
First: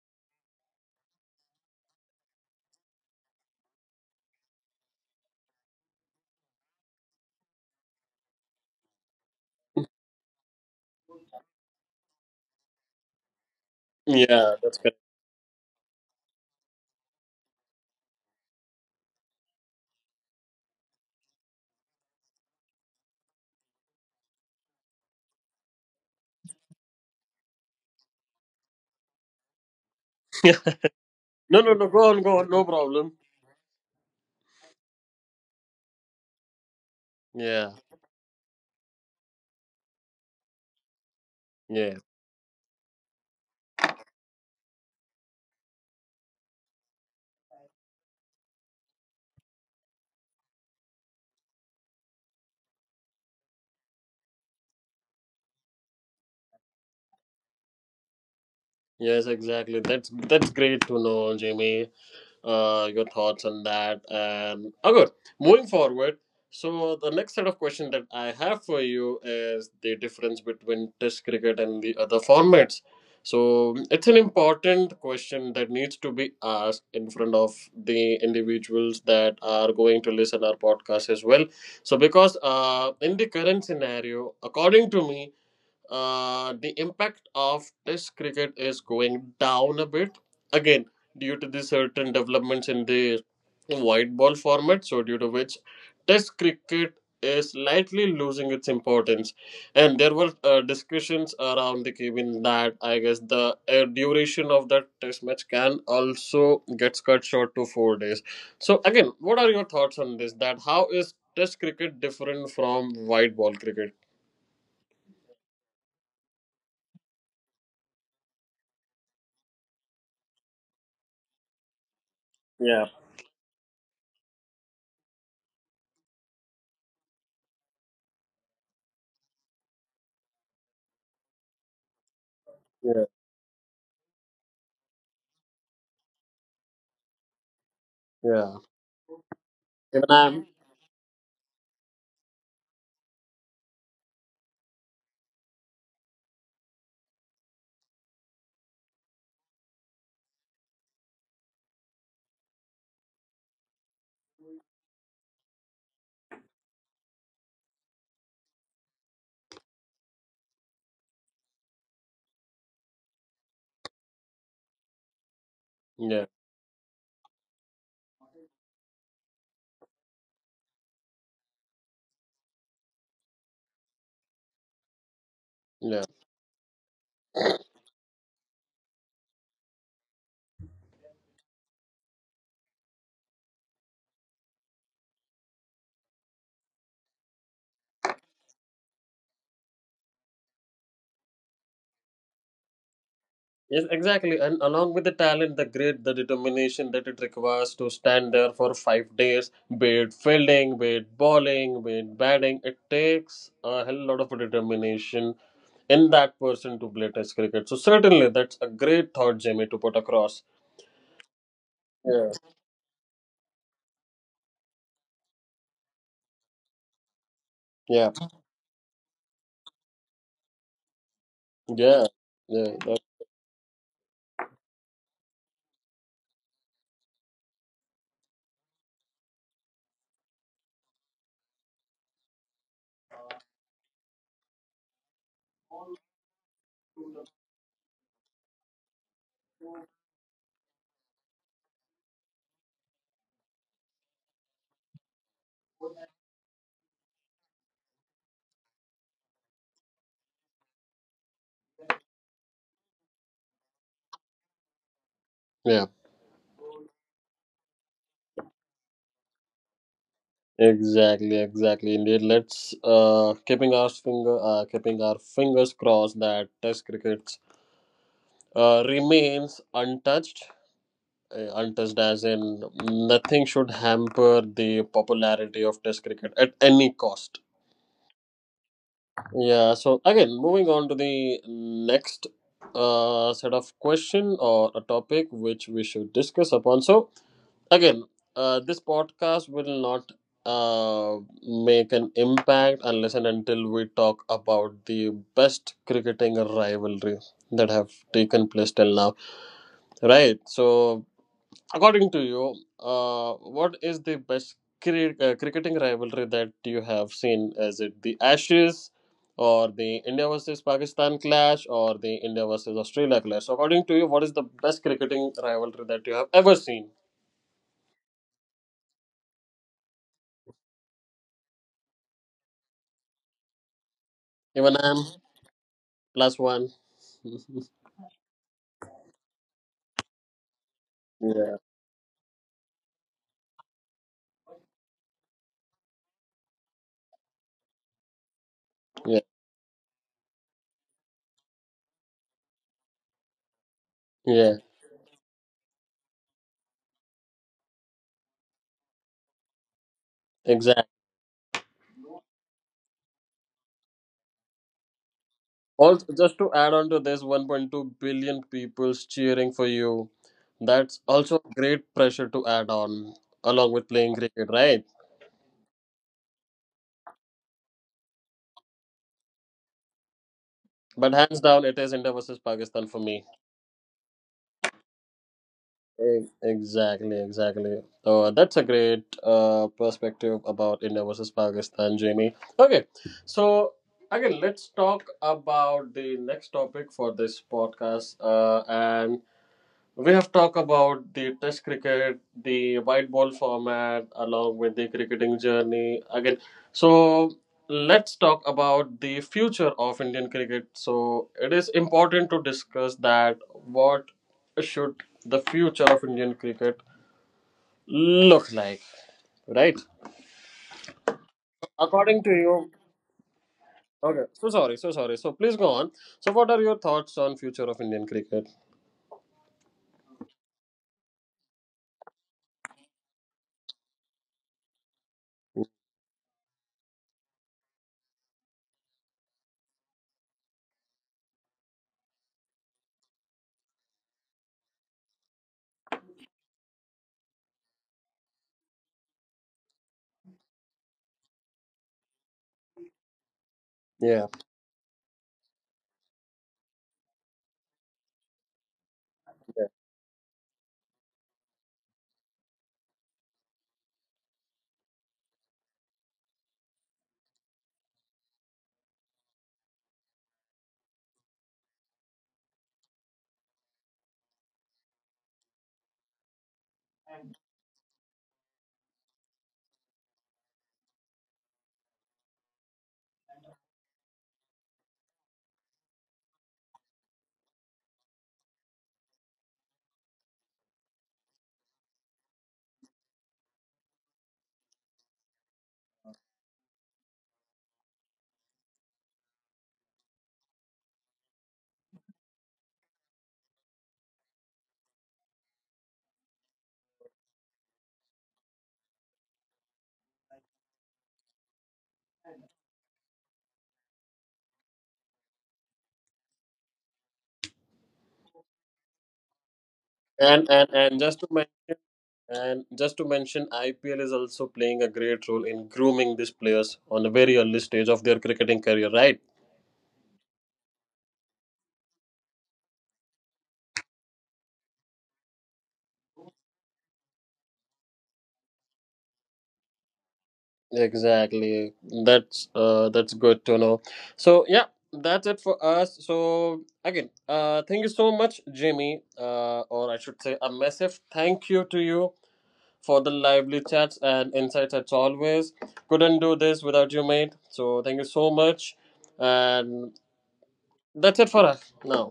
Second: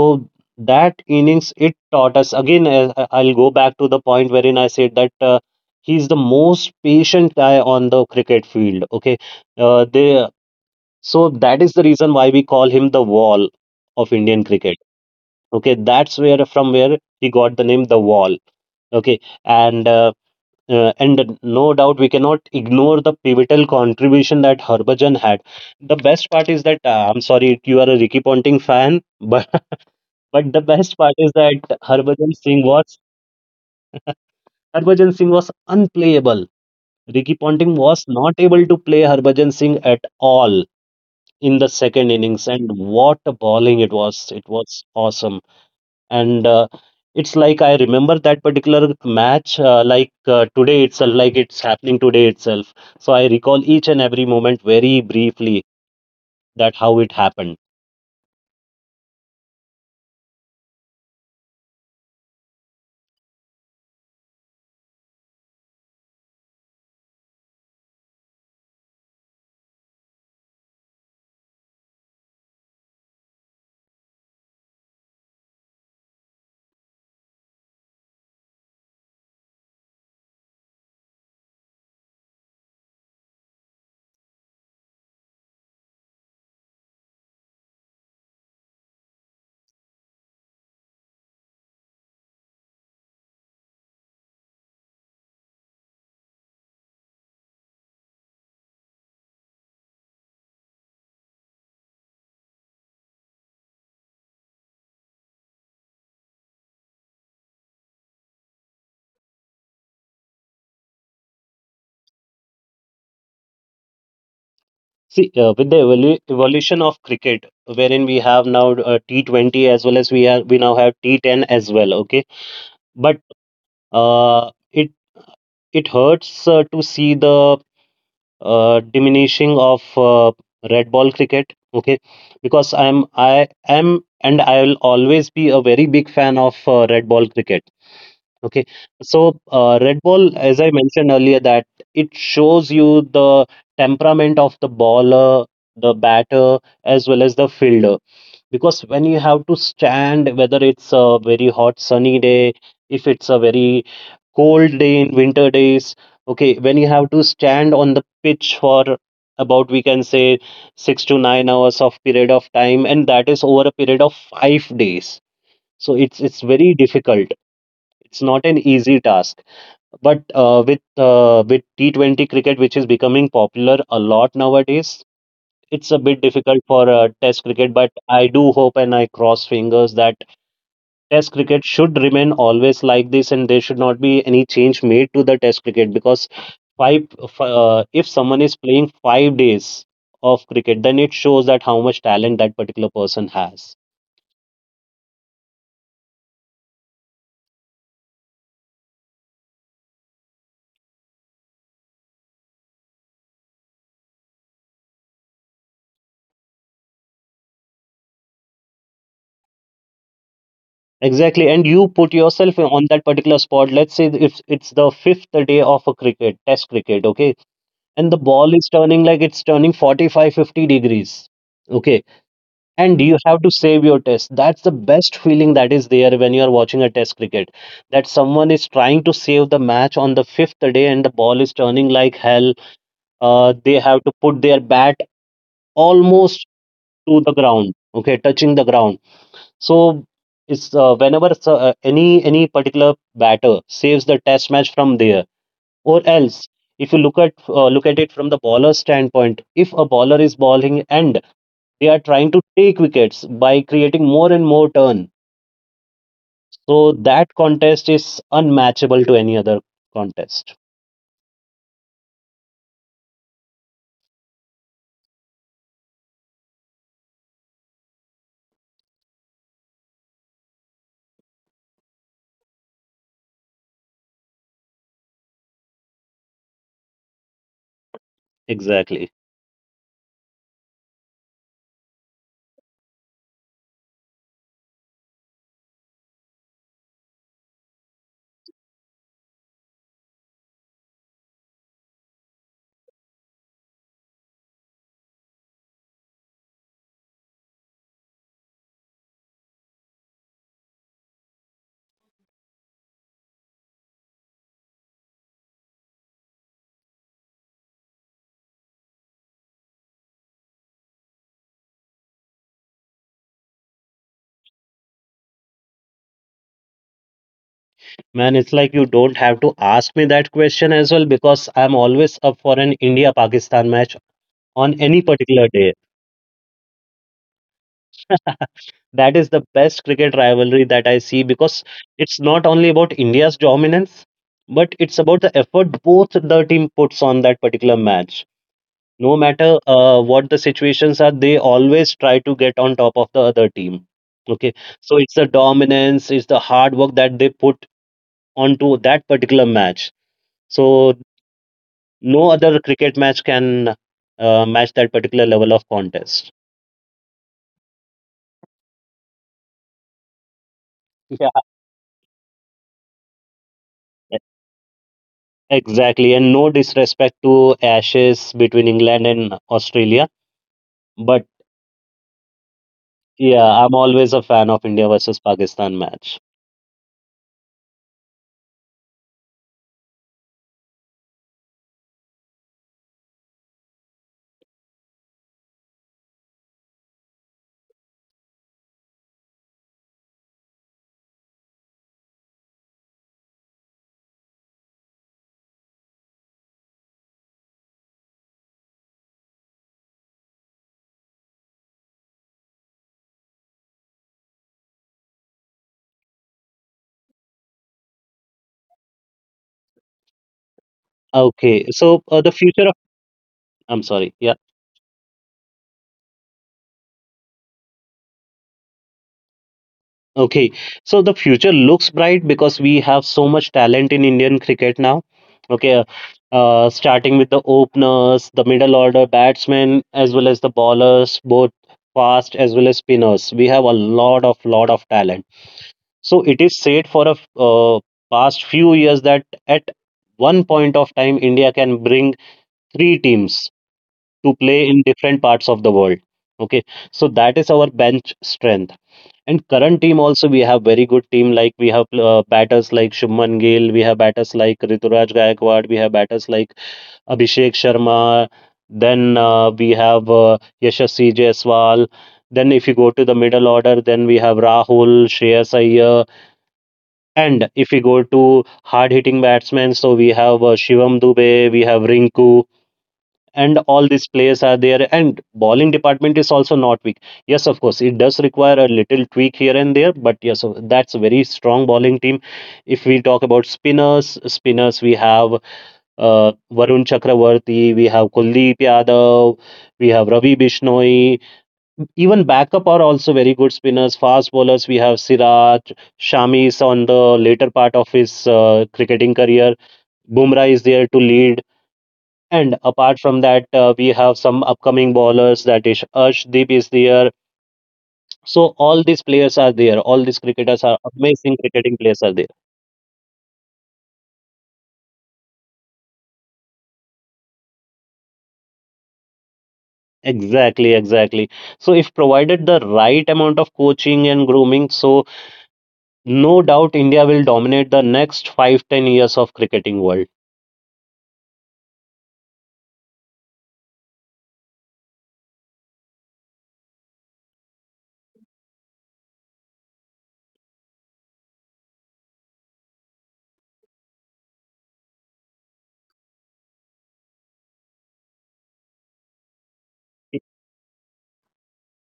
Speaker 2: that innings it taught us again. I, I- I'll go back to the point wherein I said that uh, he's the most patient guy on the cricket field. Okay. uh, they So that is the reason why we call him the wall of Indian
Speaker 1: Yeah,
Speaker 2: cricket.
Speaker 1: that's correct. [LAUGHS]
Speaker 2: Okay, that's where, from where he got the name the wall. Okay, and uh, uh, and no doubt we cannot ignore the pivotal contribution that Harbhajan had. The best part is that uh, I'm sorry if you are a Ricky Ponting fan, but [LAUGHS]
Speaker 1: Yeah.
Speaker 2: but the best part is
Speaker 1: No, no,
Speaker 2: that
Speaker 1: no. Go on, go on.
Speaker 2: Harbhajan
Speaker 1: No
Speaker 2: Singh
Speaker 1: problem.
Speaker 2: was Harbhajan Singh was unplayable. Ricky
Speaker 1: Yeah,
Speaker 2: Ponting was not able to play Harbhajan Singh at all in the
Speaker 1: yeah,
Speaker 2: second innings, and what a bowling it was! It was awesome. And uh, it's like I remember that particular match, uh, like uh, today itself, like it's happening today itself. So I recall each and every moment very briefly, that how it happened.
Speaker 1: yes, exactly. That's that's great to know, Jimmy. Uh, your thoughts on that. And oh, good. Moving forward, so the next set of questions that I have for you is the difference between Test cricket and the other formats. So it's an important question that needs to be asked in front of the individuals that are going to listen our podcast as well. So because uh, in the current scenario, according to me, uh, the impact of test cricket is going down a bit, again, due to the certain developments in the white ball format. So due to which test cricket is slightly losing its importance, and there were uh, discussions around the Kevin that I guess the uh, duration of that test match can also gets cut short to four days. So again, what are your thoughts on this, that how is test cricket different from white ball cricket?
Speaker 2: See, uh, with the evolu- evolution of cricket, wherein we have now uh, T twenty as well, as we are we now have T ten as well. Okay,
Speaker 1: Yeah,
Speaker 2: but uh, it it hurts uh, to see the uh, diminishing of uh, red ball cricket. Okay, because i'm
Speaker 1: yeah,
Speaker 2: i am and I will always be a very big fan of uh, red ball cricket. Okay,
Speaker 1: yeah.
Speaker 2: so uh, red
Speaker 1: Even
Speaker 2: ball,
Speaker 1: I'm.
Speaker 2: as I mentioned earlier, that it shows you the temperament of the baller, the batter, as well as the fielder, because when you have to stand, whether it's a very hot sunny day, if it's a very cold day in winter days. Okay, when you have to stand on the pitch for about, we can say, six to nine hours of period of time, and that is over a period of five days. So it's
Speaker 1: Yeah,
Speaker 2: it's very difficult. It's not an easy task, but uh, with uh, with T twenty cricket, which is becoming popular a lot nowadays, it's a
Speaker 1: yeah.
Speaker 2: bit difficult for uh, Test cricket, but I do hope, and I cross fingers, that Test cricket should remain always like this, and there should not be any change made to the Test cricket. Because five f- uh, if someone is playing five days of cricket, then it shows that how much talent that particular person has.
Speaker 1: Yes, exactly. And along with the talent, the grit, the determination that it requires to stand there for five days, be it fielding, be it bowling, be it batting, it takes a hell lot of determination in that person to play test cricket. So certainly that's a great thought, Jamie, to put across.
Speaker 2: Exactly, and you put
Speaker 1: Yeah.
Speaker 2: yourself on that particular spot. Let's say if it's the fifth day of a cricket, Test cricket, okay, and
Speaker 1: Yeah.
Speaker 2: the ball is turning, like it's turning forty-five, fifty degrees. Okay,
Speaker 1: Yeah. Yeah.
Speaker 2: and
Speaker 1: That-
Speaker 2: you have to save your test. That's the best feeling that is there, when you are watching a test cricket, that someone is trying to save the match on the fifth day, and the ball is turning like hell. Uh, they have to put their bat almost to the ground, okay, touching the ground. So it's uh, whenever s- uh, any any particular batter saves the test match from there. Or else, if you look at uh, look at it from the bowler's standpoint, if a bowler is bowling and they are trying to take wickets by creating more and more turn.
Speaker 1: yeah.
Speaker 2: So that contest is unmatchable to any other contest.
Speaker 1: Exactly, exactly. Indeed, let's uh, keeping our finger uh keeping our fingers crossed that Test cricket uh, remains untouched. Uh, untouched as in nothing should hamper the popularity of Test cricket at any cost.
Speaker 2: Exactly.
Speaker 1: Yeah. So again, moving on to the next uh, set of question or a topic which we should discuss upon. So again, uh, this podcast will not uh make an impact unless and until we talk about the best cricketing rivalry that have taken place till now, right? So according to you, uh, what is the best cri- uh, cricketing rivalry that you have seen? Is it the Ashes or the India versus Pakistan clash or the India versus Australia clash? So, according to you, what is the best cricketing rivalry that you have ever seen?
Speaker 2: Man, it's like you don't have to ask me that question as well, because I'm always up for an India Pakistan match on
Speaker 1: Even I
Speaker 2: any
Speaker 1: am
Speaker 2: particular day.
Speaker 1: plus one. [LAUGHS]
Speaker 2: That is the best cricket rivalry that I see, because
Speaker 1: Yeah,
Speaker 2: it's not only about India's dominance, but it's about the effort both the team puts on that particular match. No
Speaker 1: yeah,
Speaker 2: matter uh, what the situations are, they always try to get on top of the other team. Okay,
Speaker 1: yeah,
Speaker 2: so it's the dominance, it's the hard work that they put onto that particular match.
Speaker 1: exactly.
Speaker 2: So no other cricket match can uh, match that particular level of
Speaker 1: Also,
Speaker 2: contest.
Speaker 1: just to add on to this, one point two billion people's cheering for you. That's
Speaker 2: Yeah,
Speaker 1: also great pressure to add on along with
Speaker 2: e-
Speaker 1: playing cricket, right?
Speaker 2: exactly. And no disrespect to Ashes between England and Australia,
Speaker 1: But
Speaker 2: but
Speaker 1: hands down, it is India versus Pakistan for me.
Speaker 2: yeah, I'm always a fan of India versus Pakistan match.
Speaker 1: E- Exactly, exactly. So that's a great uh, perspective about India versus Pakistan, Jamie. Okay, so again, let's talk about the next topic for this podcast. Uh, and We have talked about the test cricket, the white ball format, along with the cricketing journey again. So let's talk about the future of Indian cricket. So it is important to discuss that what should the future of Indian cricket look like, right?
Speaker 2: Okay, so uh, the
Speaker 1: According to
Speaker 2: future of
Speaker 1: you,
Speaker 2: I'm sorry. Yeah.
Speaker 1: okay. So sorry, so sorry. So please go on. So what are your thoughts on future of Indian cricket?
Speaker 2: Okay, so the future looks bright, because we have so much talent in Indian cricket now. Okay, uh, starting with the openers, the middle order batsmen, as well as the bowlers, both fast as well as spinners. We have a lot of, lot of talent. So it is said for a f- uh, past few years that at one point of time, India can bring three teams to
Speaker 1: Yeah.
Speaker 2: play in different parts of the world. Okay, so that is our bench strength. And
Speaker 1: Yeah.
Speaker 2: current team also, we have very good team, like we have uh, batters like Shubman Gill, we have batters like Rituraj Gaikwad, we have batters like Abhishek Sharma, then uh, we have uh, Yashasvi Jaiswal. Then if you go to the middle order, then we have Rahul, Shreyas Iyer, and if you go to hard hitting batsmen, so we have uh, Shivam Dubey, we have Rinku, and all these players are there, and bowling department is also not weak. Yes, of course, it does require a little tweak here and there, but yes, uh, that's a very strong bowling team. If we talk about spinners spinners we have uh, Varun Chakravarti, we have Kuldeep Yadav, we have Ravi Bishnoi. Even backup are also very good spinners. Fast bowlers, we have Siraj. Shami is on the later part of his uh, cricketing career. Bumrah is there to lead. And apart from that, uh, we have some upcoming bowlers, that is Arshdeep is there. So all these players are there. All these
Speaker 1: And
Speaker 2: cricketers
Speaker 1: and
Speaker 2: are
Speaker 1: and just to
Speaker 2: amazing, cricketing players are there.
Speaker 1: And just to mention, I P L is also playing a great role in grooming these players on a very early stage of their cricketing career, right?
Speaker 2: Exactly, exactly. So if provided the right amount of coaching and grooming, so no doubt India will dominate the next five ten years of cricketing world.
Speaker 1: Exactly. That's uh, that's good to know. So yeah, that's it for us. So again, uh, thank you so much, Jimmy, uh, or I should say, a massive thank you to you for the lively chats and insights as always. Couldn't do this without you, mate. So thank you so much, and that's it for us now.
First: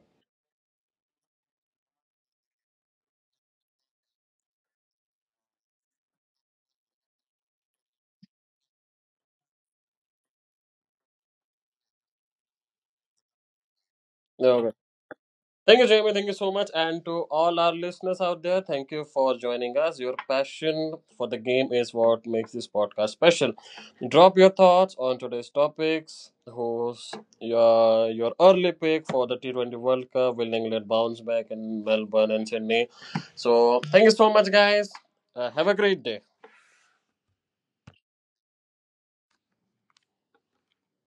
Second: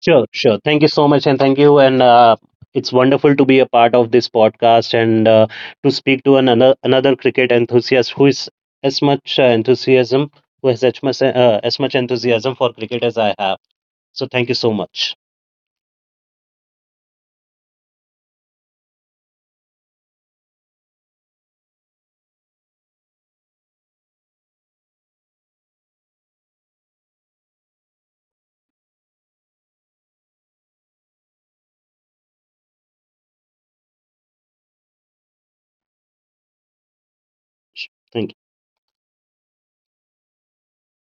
Speaker 2: Sure, sure. Thank you so much, and thank you. And uh, It's wonderful to be a part of this podcast, and uh, to speak to another another cricket enthusiast who is as much uh, enthusiasm, who has as much uh, as much enthusiasm for cricket as I have. So thank you
Speaker 1: Okay.
Speaker 2: so much.
Speaker 1: Thank you, Jamie. Thank you so much. And to all our listeners out there, thank you for joining us. Your passion for the game is what makes this podcast special. Drop your thoughts on today's topics. Who's your, your early pick for the T twenty World Cup? Will England bounce back in Melbourne and Sydney? So, thank you so much, guys. Uh, have a great day.
Speaker 2: Thank you.